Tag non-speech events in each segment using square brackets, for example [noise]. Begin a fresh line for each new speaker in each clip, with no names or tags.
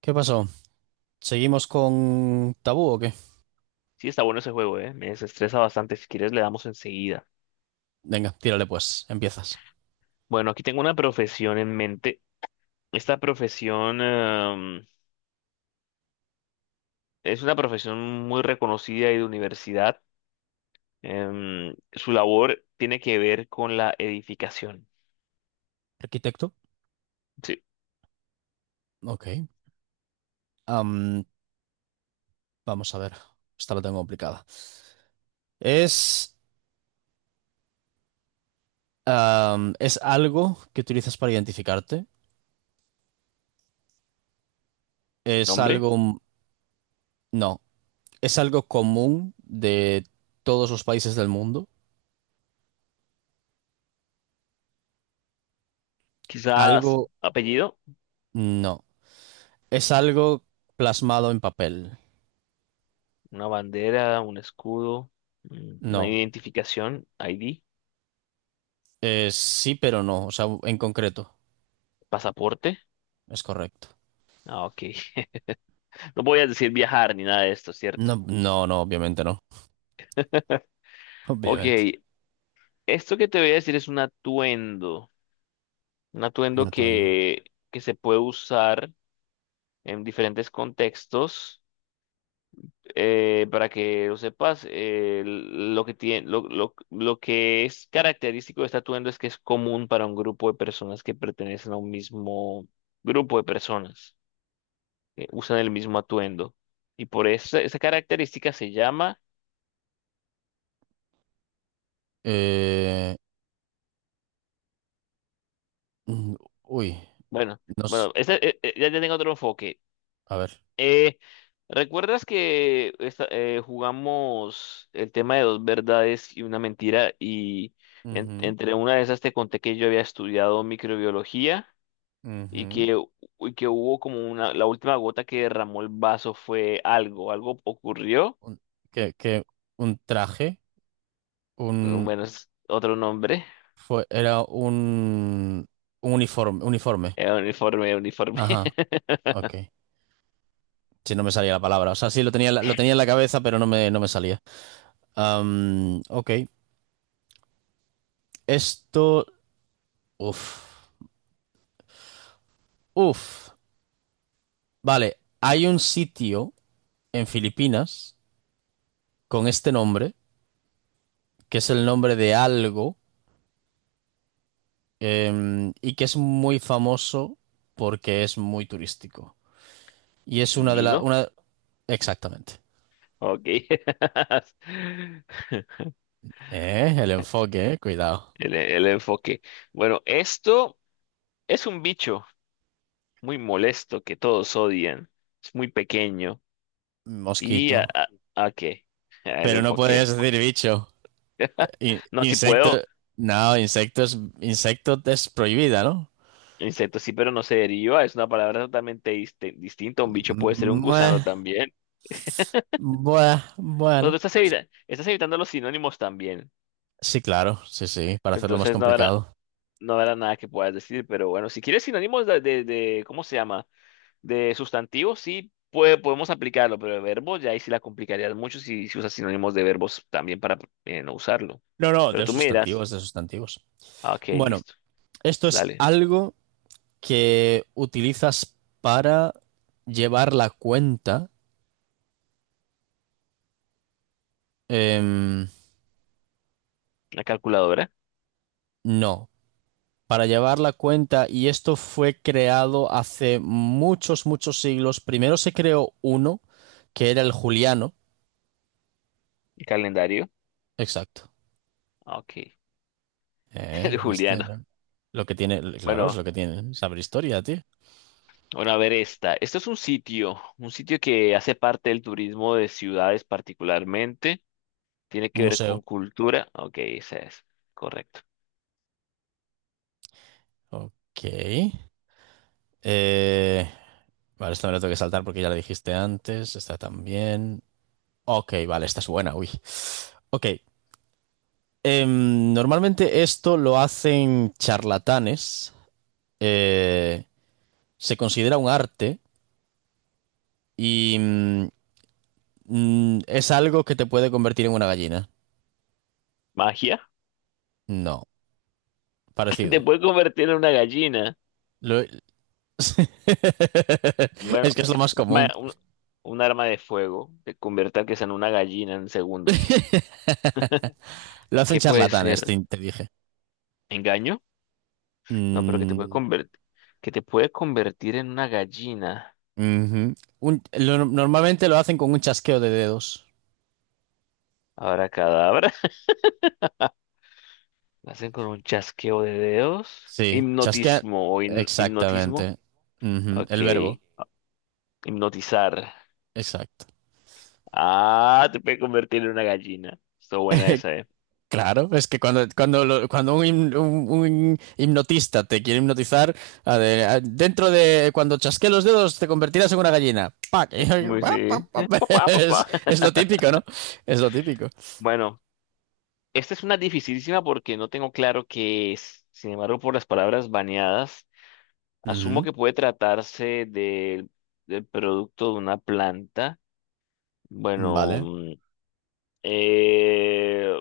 ¿Qué pasó? ¿Seguimos con tabú o qué?
Sí, está bueno ese juego, ¿eh? Me desestresa bastante. Si quieres, le damos enseguida.
Venga, tírale pues, empiezas.
Bueno, aquí tengo una profesión en mente. Esta profesión, es una profesión muy reconocida y de universidad. Su labor tiene que ver con la edificación.
Arquitecto.
Sí.
Ok. Am, vamos a ver, esta la tengo complicada. Es, es algo que utilizas para identificarte. Es
Nombre,
algo, no, es algo común de todos los países del mundo.
quizás
Algo,
apellido,
no. Es algo plasmado en papel.
una bandera, un escudo, una
No.
identificación, ID,
Es sí, pero no. O sea, en concreto.
pasaporte.
Es correcto.
Ah, ok. [laughs] No voy a decir viajar ni nada de esto, ¿cierto?
No, no, no, obviamente no. [laughs]
Ok,
Obviamente.
esto que te voy a decir es un atuendo
Rotundo.
que se puede usar en diferentes contextos. Para que lo sepas, lo que tiene, lo que es característico de este atuendo es que es común para un grupo de personas que pertenecen a un mismo grupo de personas, que usan el mismo atuendo. Y por esa, esa característica se llama,
Eh, mm, uy,
bueno,
nos,
ya tengo otro enfoque.
a ver.
Eh, ¿Recuerdas que jugamos el tema de dos verdades y una mentira? Y
Ujú,
entre una de esas te conté que yo había estudiado microbiología y
ujú.
y que hubo como una, la última gota que derramó el vaso fue algo, algo ocurrió.
Un, que un traje, un,
Bueno, es otro nombre.
era un uniforme, uniforme.
Uniforme, uniforme.
Ajá,
[laughs]
ok. Si no me salía la palabra. O sea, sí lo tenía, lo tenía en la cabeza, pero no me salía. Ok. Esto, uf, uf. Vale, hay un sitio en Filipinas con este nombre, que es el nombre de algo. Y que es muy famoso porque es muy turístico. Y es una de las,
Nido.
una. Exactamente.
Ok. [laughs]
El enfoque, cuidado.
El enfoque. Bueno, esto es un bicho muy molesto que todos odian. Es muy pequeño. ¿Y
Mosquito.
a qué? [laughs] El
Pero no
enfoque.
puedes decir bicho.
No, si
Insecto.
puedo.
No, insecto es prohibida, ¿no?
Insecto sí, pero no se deriva. Es una palabra totalmente distinta. Un bicho puede ser un gusano
Bueno,
también. O sea,
bueno.
tú estás evitando los sinónimos también.
Sí, claro, sí, sí, para hacerlo más
Entonces no habrá,
complicado.
no habrá nada que puedas decir. Pero bueno, si quieres sinónimos de ¿cómo se llama? De sustantivos, sí puede, podemos aplicarlo. Pero de verbo, ya ahí sí la complicarías mucho si, si usas sinónimos de verbos también para no usarlo.
No, no,
Pero
de
tú miras.
sustantivos, de sustantivos.
Ah, ok,
Bueno,
listo.
esto es
Dale.
algo que utilizas para llevar la cuenta. Em,
La calculadora,
no, para llevar la cuenta, y esto fue creado hace muchos, muchos siglos. Primero se creó uno, que era el Juliano.
el calendario.
Exacto.
Ah, ok. [laughs]
Eh,
El
¿viste?
Juliano.
Lo que tiene, claro, es
Bueno,
lo que tiene. Saber historia, tío.
bueno, a ver esta. Esto es un sitio que hace parte del turismo de ciudades particularmente. Tiene
Un
que ver
museo.
con cultura. Ok, esa es. Correcto.
Ok. Eh, vale, esta me la tengo que saltar porque ya la dijiste antes. Esta también. Ok, vale, esta es buena, uy. Ok, normalmente esto lo hacen charlatanes, eh, se considera un arte y es algo que te puede convertir en una gallina.
Magia.
No,
[laughs] Te
parecido.
puede convertir en una gallina.
Lo- [laughs]
Bueno,
Es que es lo más
un,
común.
arma un- un arma de fuego. Te convierte a que sea en una gallina en segundos.
Lo hacen
¿Qué puede
charlatanes,
ser?
te dije.
¿Engaño? No, pero que te puede
Mm,
convertir, que te puede convertir en una gallina.
ujú. Normalmente lo hacen con un chasqueo de dedos.
Ahora cadabra. [laughs] Lo hacen con un chasqueo de dedos.
Sí, chasquea.
Hipnotismo o hipnotismo.
Exactamente. Ujú.
Ok.
El verbo.
Hipnotizar.
Exacto.
Ah, te puede convertir en una gallina. Está buena
[laughs]
esa, eh.
Claro, es que cuando un hipnotista te quiere hipnotizar, dentro de cuando chasquees los dedos te convertirás en una gallina. ¡Pac!
Es
[laughs]
muy
Pa, pa,
sí.
pa, pa.
Papá,
Es,
papá.
es lo
[laughs]
típico, ¿no? Es lo típico.
Bueno, esta es una dificilísima porque no tengo claro qué es. Sin embargo, por las palabras baneadas, asumo
Ujú.
que puede tratarse del producto de una planta. Bueno.
Vale.
Eh,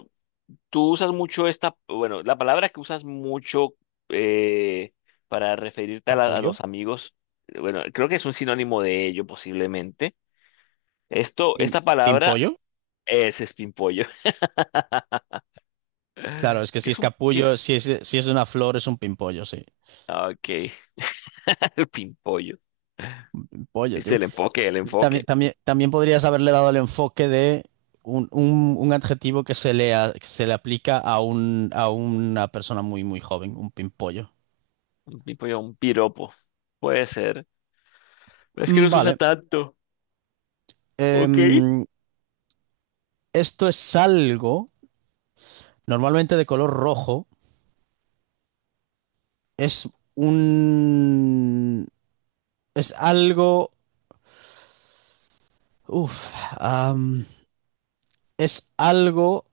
Tú usas mucho esta, bueno, la palabra que usas mucho eh, para referirte a, a
¿Capullo?
los amigos, bueno, creo que es un sinónimo de ello posiblemente. Esto,
¿Pim-
esta palabra
¿Pimpollo?
es pimpollo.
Claro,
[laughs]
es que
¿Qué
si
es
es
un, qué
capullo,
es?
si es de una flor, es un pimpollo, sí.
Ah, ok, [laughs] el pimpollo.
Pollo,
¿Viste
tío.
el enfoque, el
También,
enfoque?
también, también podrías haberle dado el enfoque de un adjetivo que se le aplica a una persona muy, muy joven, un pimpollo.
Un pimpollo, un piropo. Puede ser. Pero es que
Mm.
no se usa
Vale.
tanto. Ok.
Em, esto es algo normalmente de color rojo. Es un, es algo, uf, am, es algo.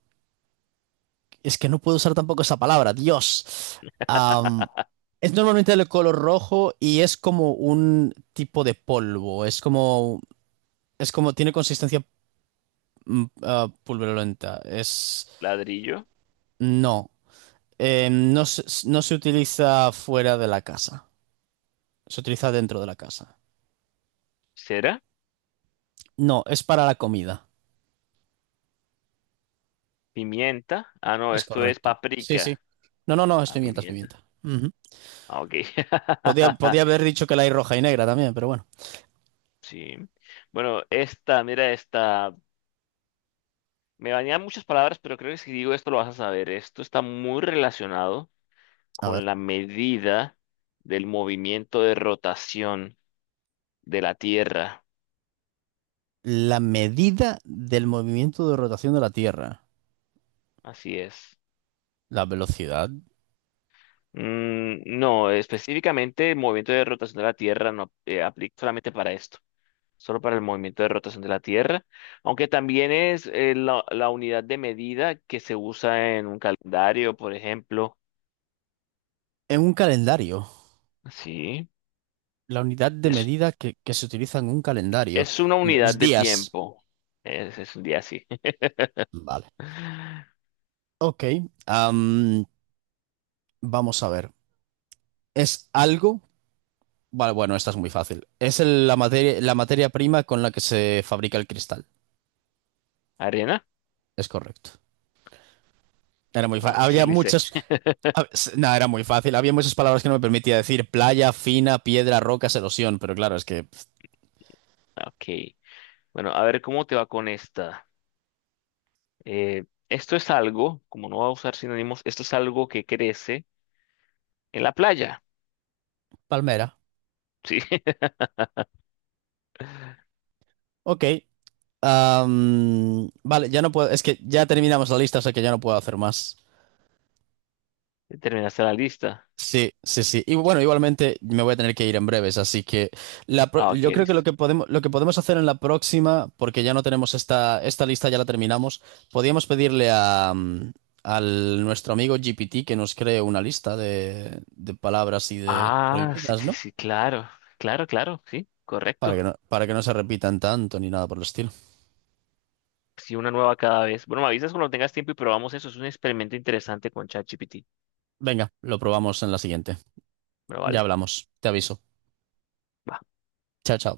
Es que no puedo usar tampoco esa palabra. Dios. Es normalmente de color rojo y es como un tipo de polvo. Tiene consistencia pulverulenta. Es,
Ladrillo,
no, Eh, no se, no se utiliza fuera de la casa. Se utiliza dentro de la casa.
cera,
No, es para la comida.
pimienta. Ah, no,
Es
esto es
correcto. Sí, sí.
paprika.
No, no, no, es
Ah,
pimienta, es
pimienta.
pimienta. Ujú.
Ah, ok.
Podía haber
[laughs]
dicho que la hay roja y negra también, pero bueno.
Sí. Bueno, esta, mira esta. Me bañan muchas palabras, pero creo que si digo esto lo vas a saber. Esto está muy relacionado
A
con
ver.
la medida del movimiento de rotación de la Tierra.
La medida del movimiento de rotación de la Tierra.
Así es.
La velocidad.
Mm, no, específicamente el movimiento de rotación de la Tierra no aplica solamente para esto, solo para el movimiento de rotación de la Tierra, aunque también es la, la unidad de medida que se usa en un calendario, por ejemplo.
En un calendario.
Sí,
La unidad de
es,
medida que se utiliza en un calendario.
es una unidad
Los
de
días.
tiempo. Es un día así.
Vale.
[laughs]
Ok. am, vamos a ver. ¿Es algo? Vale, bueno, esta es muy fácil. Es la materia prima con la que se fabrica el cristal.
¿Arena?
Es correcto. Era muy fácil.
Ok, sí,
Había
lo hice.
muchas. No, era muy fácil. Había muchas palabras que no me permitía decir. Playa, fina, piedra, rocas, erosión. Pero claro, es que.
Ok. Bueno, a ver cómo te va con esta. Esto es algo, como no va a usar sinónimos, esto es algo que crece en la playa.
Palmera.
Sí, [laughs]
Ok. Vale, ya no puedo. Es que ya terminamos la lista, o sea que ya no puedo hacer más.
terminaste la lista.
Sí, sí, sí. Y bueno, igualmente me voy a tener que ir en breves, así que
Ah, ok,
yo creo que lo
listo.
que podemos, lo que podemos hacer en la próxima, porque ya no tenemos esta, lista, ya la terminamos, podríamos pedirle al nuestro amigo GPT que nos cree una lista de palabras y de
Ah, sí,
prohibidas,
sí,
¿no?
sí, claro. Claro, claro, sí,
Para que
correcto.
no, para que no se repitan tanto ni nada por el estilo.
Sí, una nueva cada vez. Bueno, me avisas cuando tengas tiempo y probamos eso. Es un experimento interesante con ChatGPT.
Venga, lo probamos en la siguiente.
Bueno,
Ya
vale.
hablamos. Te aviso. Chao, chao.